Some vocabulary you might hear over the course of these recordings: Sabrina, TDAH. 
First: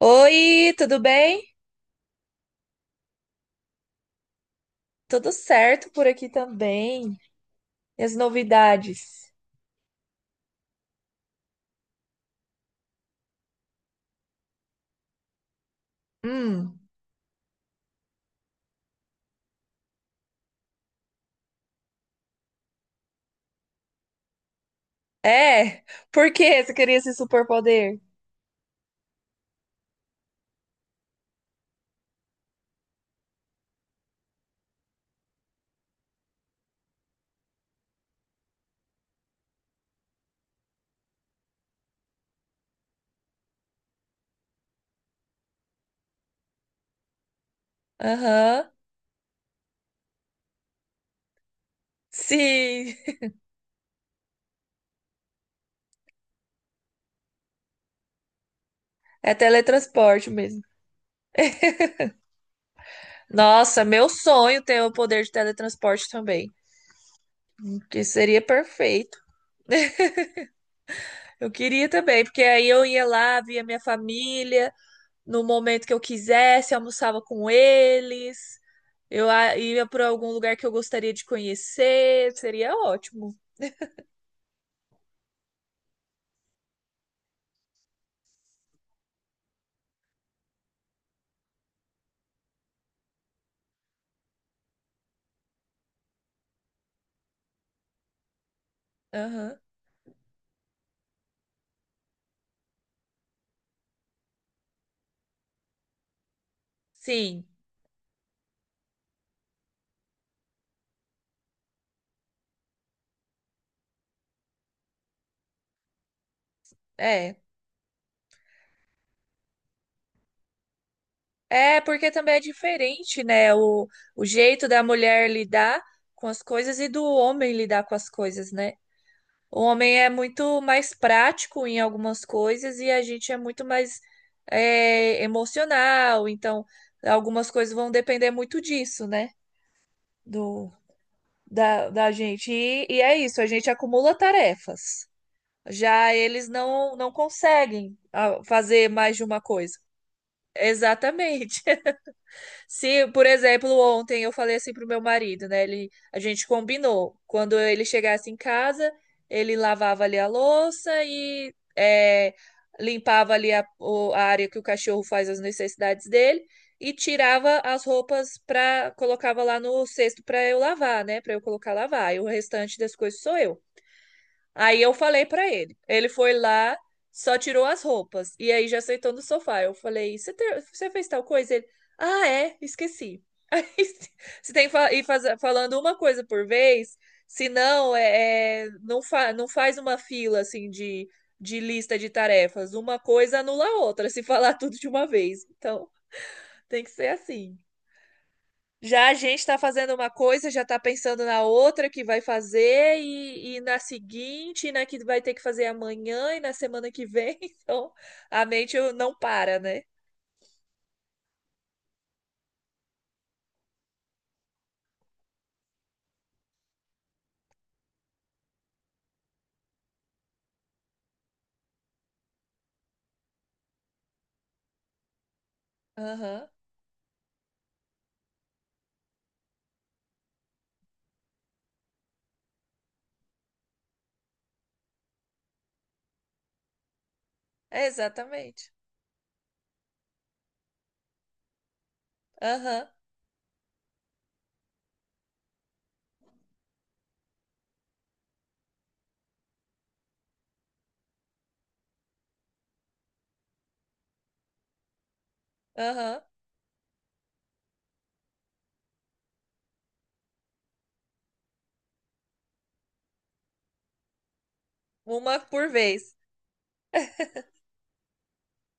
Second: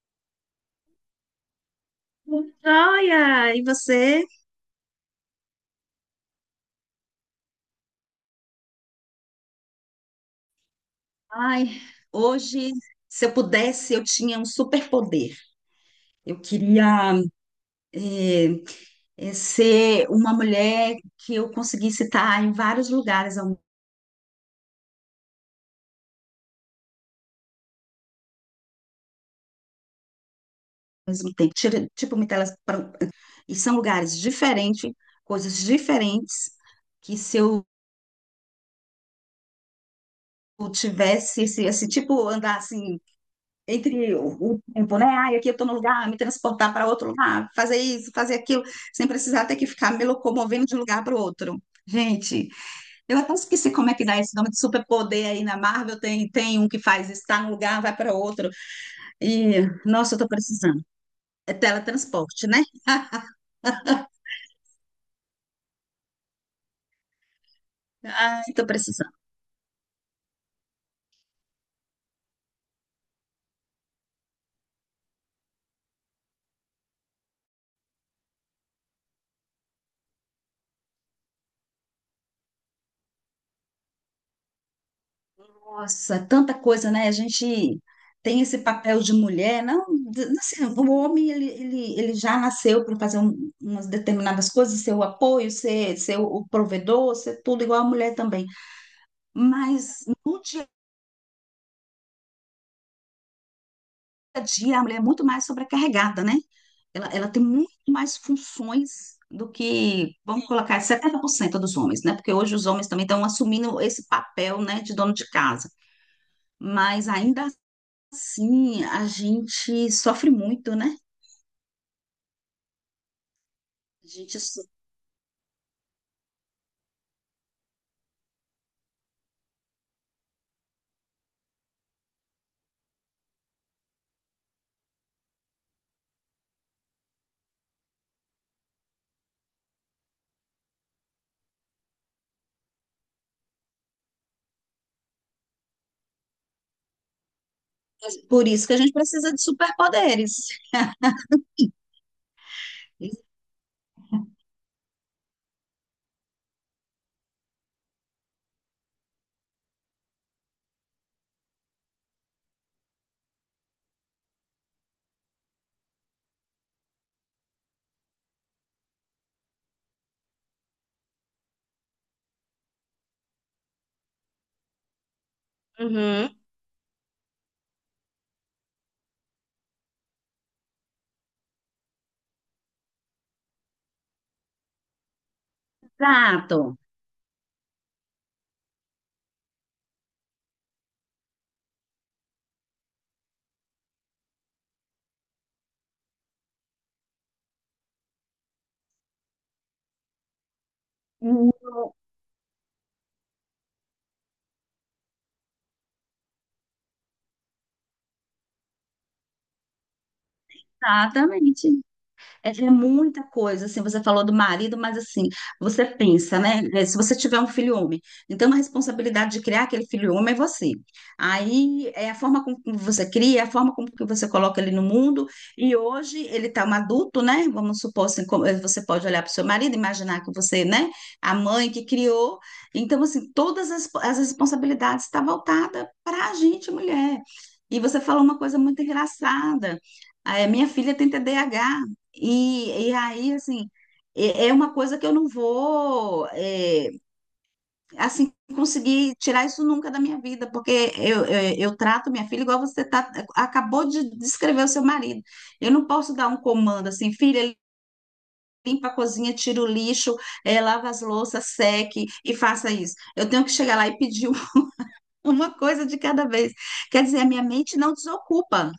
Oi, tudo bem? Joia! E você? Tudo certo por aqui também. E as novidades? Ai, hoje, se eu pudesse, eu tinha um superpoder. Eu Hum, queria eh, ser uma mulher que eu conseguisse estar em vários lugares ao é? Por que você queria esse superpoder? mesmo tempo. Tipo, me e são lugares diferentes, coisas diferentes, que se eu tivesse esse tipo, andar assim entre o tempo, né? Ai, aqui eu estou no lugar, me transportar para outro lugar, fazer isso, fazer aquilo, Aham, sem precisar ter que ficar me locomovendo de um lugar para o outro. Gente, sim, eu até esqueci como é que dá esse nome de superpoder aí na Marvel. Tem um que faz isso, tá num lugar, vai para outro. é E nossa, eu tô teletransporte mesmo. precisando. É teletransporte, né? Nossa, meu sonho ter o poder de teletransporte também, que seria Ai, tô precisando. perfeito. Eu queria também, porque aí eu ia lá, via minha família no momento que eu quisesse, almoçava com eles, ia para algum lugar que eu gostaria de conhecer, seria ótimo. Nossa, é tanta coisa, né? A gente tem esse papel de mulher, não, de- assim, o homem ele já nasceu para fazer umas determinadas coisas, ser o apoio, ser o provedor, ser tudo igual a mulher também. Aham. Mas no dia a dia a mulher é muito mais sobrecarregada, né? Ela tem Sim, muito mais funções do que, vamos colocar, 70% dos homens, né? Porque hoje os homens também estão assumindo esse papel, né, de dono de casa. Mas é. ainda sim, a gente sofre muito, né? É, porque também é diferente, né? A O gente jeito da mulher lidar com as coisas e do homem lidar com as coisas, né? O homem é muito mais prático em algumas coisas e a gente é muito mais emocional. Então, algumas coisas vão depender muito disso, né? Do, da gente. E, é isso, a gente acumula tarefas. Já eles não conseguem por isso que a fazer gente mais de precisa uma de coisa. superpoderes. Exatamente. Se, por exemplo, ontem eu falei assim pro meu marido, né? Ele, a gente combinou. Quando ele chegasse em casa, ele lavava ali a louça e limpava ali a área que o cachorro faz as necessidades dele e tirava as roupas para colocava lá no cesto para eu lavar, né? Para eu colocar lavar. E o restante das coisas sou eu. Aí eu falei pra ele. Ele Uhum. foi lá, só tirou as roupas. E aí já sentou no sofá. Eu falei: Você você fez tal coisa? Ele: Ah, é, esqueci. Aí você tem que ir falando uma coisa por Exato. vez, senão não faz uma fila assim de lista de tarefas. Uma coisa anula a outra, se falar tudo de uma vez. Então tem que ser assim. Já a gente está fazendo uma coisa, já está pensando na outra que vai fazer, e na seguinte, e na que vai ter que fazer amanhã, e na semana que vem. Então, a mente não para, né? Exatamente. É, é muita coisa, assim, você falou do marido, mas assim, você pensa, né? É, se você tiver um filho homem, então a responsabilidade de criar aquele filho homem é você. Aí é a forma como você cria, é a forma como que você coloca ele no mundo, e hoje ele Aham, tá um adulto, né? Vamos supor assim, você pode olhar para o seu marido, imaginar que você, né, a mãe que criou. Então, assim, todas as responsabilidades estão voltadas para a gente, mulher. E é você falou uma coisa exatamente. muito engraçada. Ah, é, minha filha tem TDAH. Aham, E aí, assim, é uma coisa que eu não vou, é, assim, conseguir tirar isso nunca da minha vida, porque eu trato minha filha igual você tá, acabou de descrever o seu marido. Eu não posso aham. dar um comando assim, filha, limpa a cozinha, tira o lixo, é, lava as louças, seque e faça isso. Eu tenho que chegar lá e pedir Uma uma por coisa de vez. cada vez. Quer dizer, a minha mente não desocupa.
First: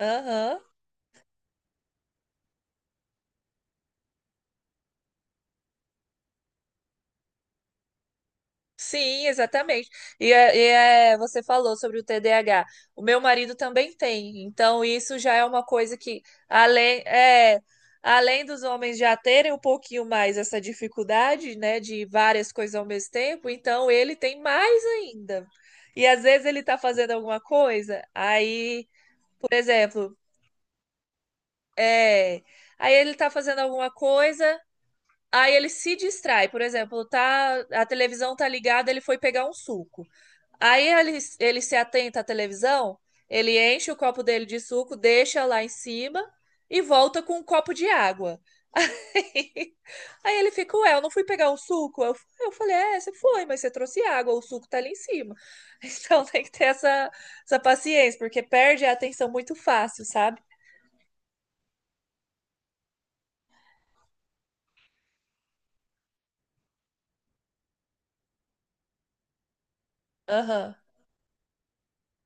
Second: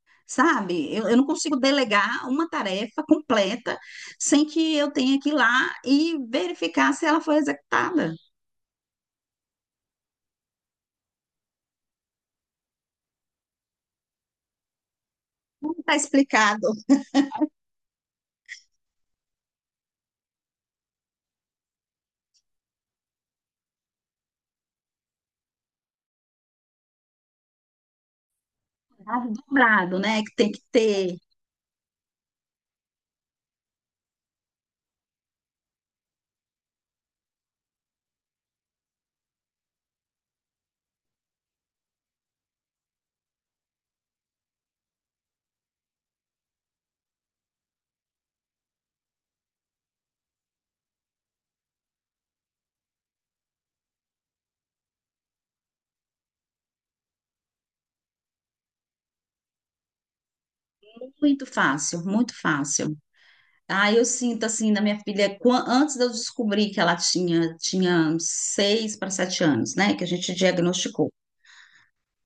Aham. Sabe? Eu não consigo delegar uma tarefa completa sem que eu tenha que ir lá e verificar se ela foi executada. Sim, exatamente. E é, você falou sobre o TDAH. O meu marido também tem, então isso já é uma Não está coisa que, explicado, além, é, além dos homens já terem um pouquinho mais essa dificuldade, né, de várias coisas ao mesmo tempo, então ele tem mais ainda. E às vezes ele tá fazendo alguma coisa, aí, dado por dobrado, exemplo, né? Que tem que ter. é, aí ele tá fazendo alguma coisa. Aí ele se distrai, por exemplo, tá, a televisão tá ligada, ele foi pegar um suco. Aí ele se atenta à televisão, ele enche o copo dele de suco, deixa lá em cima e volta com um copo de água. Aí, aí ele fica, ué, eu não fui pegar um suco? Eu falei, é, você foi, mas você trouxe água, o suco tá ali em cima. Então tem que ter essa paciência, porque perde a atenção muito fácil, sabe? Muito fácil, muito fácil. Ah, eu sinto assim na minha filha, antes de eu descobrir que ela tinha, tinha seis para sete anos, né? Que a gente Aham, diagnosticou.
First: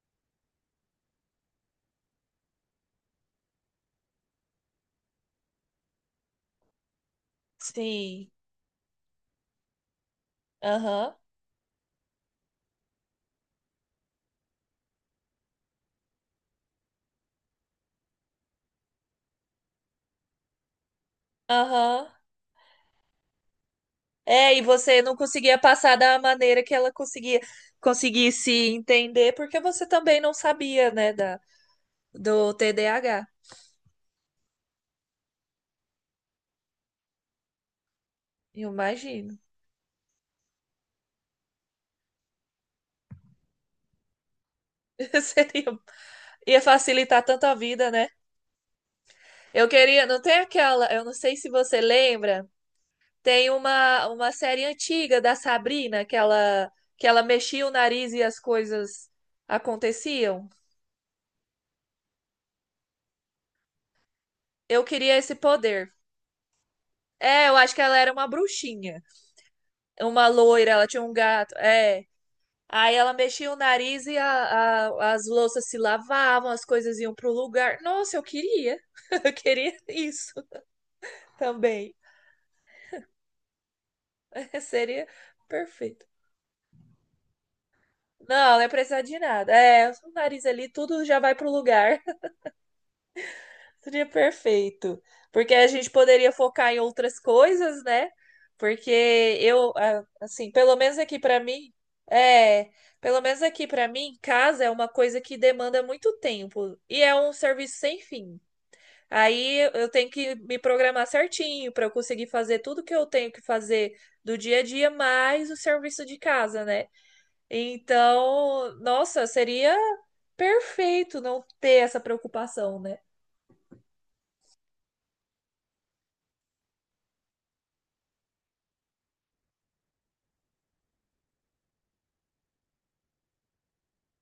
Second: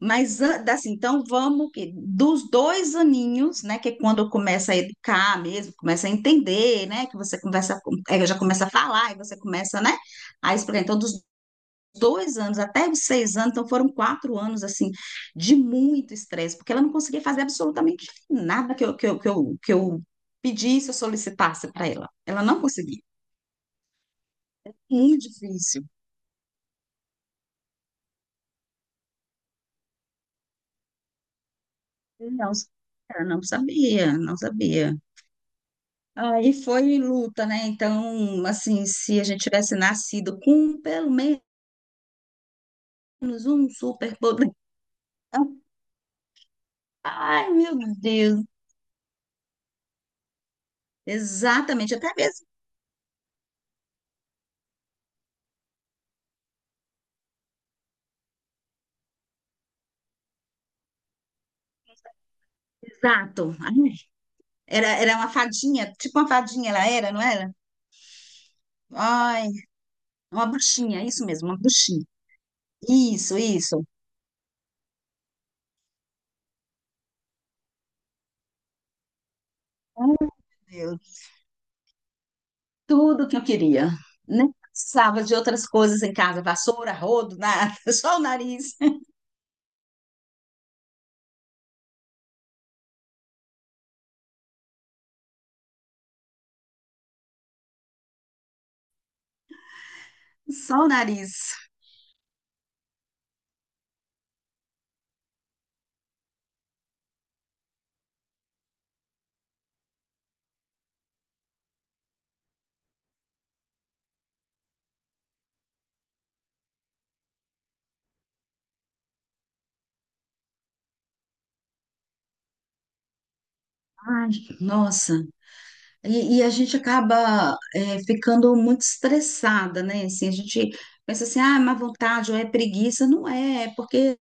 Mas assim, então vamos que dos dois aninhos, né, que é quando começa a educar mesmo, começa a entender, né, que você conversa, é, sim, já começa a falar e você começa, né, a explicar. Então, aham, dos dois anos até os seis anos, então foram quatro anos assim de muito estresse, porque ela não conseguia fazer absolutamente nada que eu pedisse ou solicitasse para aham. ela. Ela não conseguia. É, e você não Muito conseguia difícil. passar da maneira que ela conseguia conseguisse entender, porque você também não sabia, né, Não, do ela TDAH. não sabia, não sabia. Aí foi luta, né? Então, Eu assim, se a imagino. gente tivesse nascido com pelo menos um superpoder. Seria, ia facilitar tanto Ai, a meu vida, né? Deus. Eu queria, não tem aquela, eu não sei se você Exatamente, até mesmo. lembra, tem uma série antiga da Sabrina que ela mexia o nariz e as coisas aconteciam. Exato. Ai, Eu era, era queria uma esse fadinha, poder. tipo uma fadinha ela era, não É, era? eu acho que ela era uma bruxinha, Ai, uma uma loira, ela tinha bruxinha, um isso mesmo, gato. uma É. bruxinha. Aí ela Isso, mexia o isso. nariz e as louças se lavavam, as coisas iam pro lugar. Nossa, eu queria. Eu queria Ai, meu isso Deus. também. Tudo que eu queria. Nem Seria precisava de outras coisas perfeito. em casa, vassoura, rodo, nada. Só o Não ia nariz. precisar de nada. É, o nariz ali, tudo já vai pro lugar. Seria perfeito. Porque a gente poderia focar em outras coisas, né? Porque eu, ah, assim, pelo Só o menos aqui pra nariz. mim, é, pelo menos aqui pra mim, casa é uma coisa que demanda muito tempo e é um serviço sem fim. Aí eu tenho que me programar certinho para eu conseguir fazer tudo que eu tenho que fazer do dia a dia, mais o serviço de casa, né? Então, nossa, seria perfeito não ter essa preocupação, né? Ai, nossa. E a gente acaba é, ficando muito estressada, né? Assim, a gente pensa assim, ah, é má vontade ou é preguiça. Não é, é porque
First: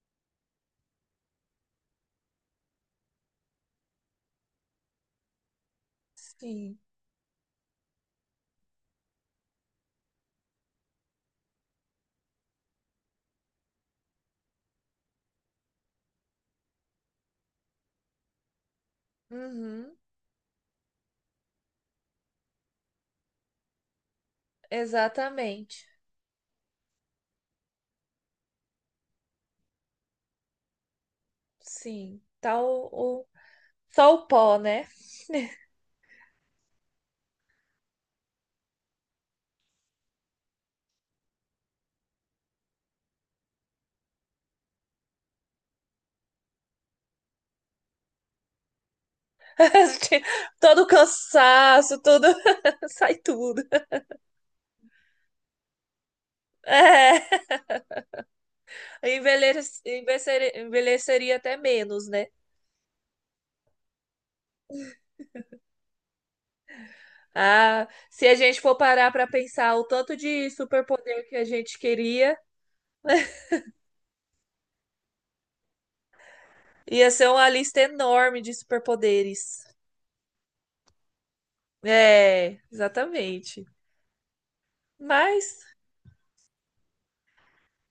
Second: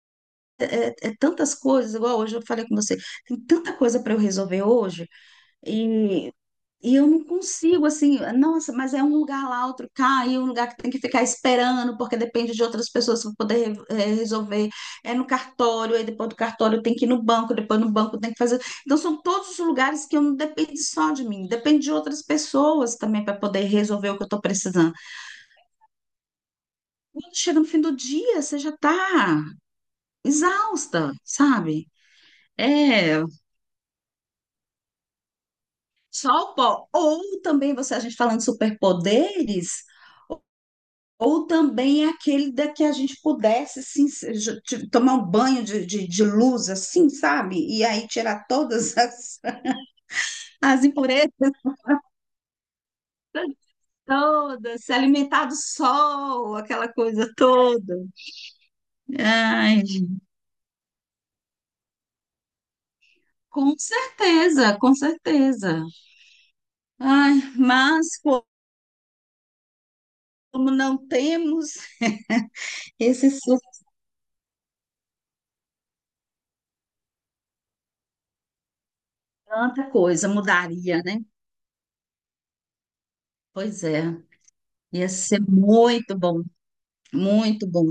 é, é tantas coisas, igual hoje eu falei com você, tem tanta coisa para eu resolver hoje, e Sim. e eu não consigo, assim, nossa, mas é um lugar lá, outro cá, e um lugar que tem que ficar esperando, porque depende de outras pessoas para poder eh, resolver. É no cartório, aí depois do cartório tem que ir no banco, depois no banco tem que fazer. Então, são todos os Uhum, lugares que eu não depende só de mim, depende de outras pessoas também para poder resolver o que eu estou precisando. exatamente. Quando chega no fim do dia, você já está exausta, sabe? Sim. É, o- Só o pó, né? só o pó. Ou também você, a gente falando de superpoderes. Ou também aquele da que a gente pudesse assim, tomar um banho de luz, assim, sabe? E aí tirar todas as, Todo as o impurezas cansaço, tudo sai tudo. todas, se alimentar do sol, aquela coisa É. toda. Ai, gente, Envelheceria até menos, né? com certeza, com certeza. Ai, Ah, mas se a como gente for parar para pensar o tanto de não superpoder que a temos gente queria, esse suco, ia ser uma lista enorme de superpoderes. tanta coisa mudaria, né? É, exatamente. Pois é, ia ser Mas, muito bom, muito bom.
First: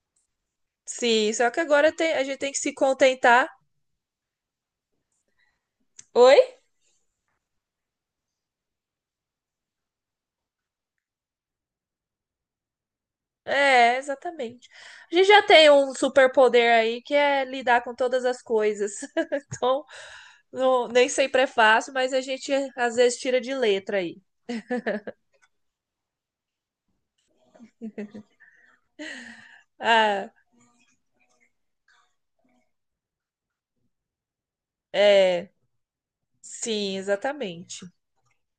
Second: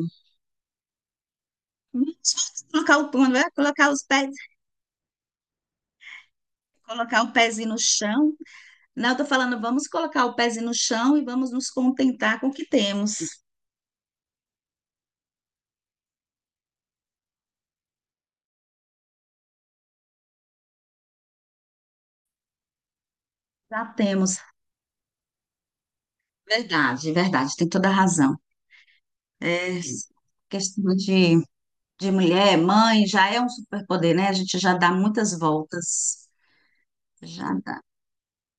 sim, só que agora a gente Só tem que se colocar o pão, não contentar. é? Colocar os pés. Oi? Colocar o pezinho no chão. Não, eu tô falando, vamos colocar o pezinho no chão e vamos nos contentar com o que temos. É, exatamente. A gente já tem um superpoder aí que é lidar com todas as coisas. Então, nem sempre é fácil, mas a gente às vezes tira de Já letra aí. temos. Verdade, verdade, tem toda a razão. É, Ah, questão de mulher, mãe, já é um superpoder, né? A gente já dá muitas é, voltas, sim, já dá- exatamente.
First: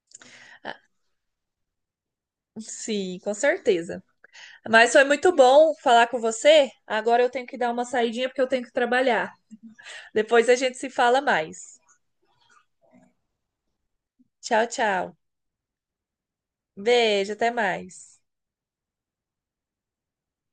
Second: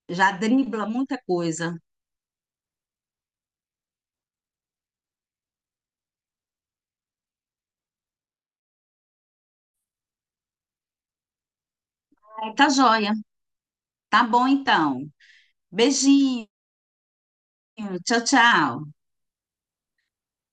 já Ah, dribla muita coisa. sim, com certeza. Mas foi muito bom falar com você. Agora eu tenho que dar uma saidinha porque eu tenho que trabalhar. Depois a gente se fala mais. É, tá joia. Tá bom, Tchau, então. tchau. Beijinho. Beijo, até mais. Tchau, tchau.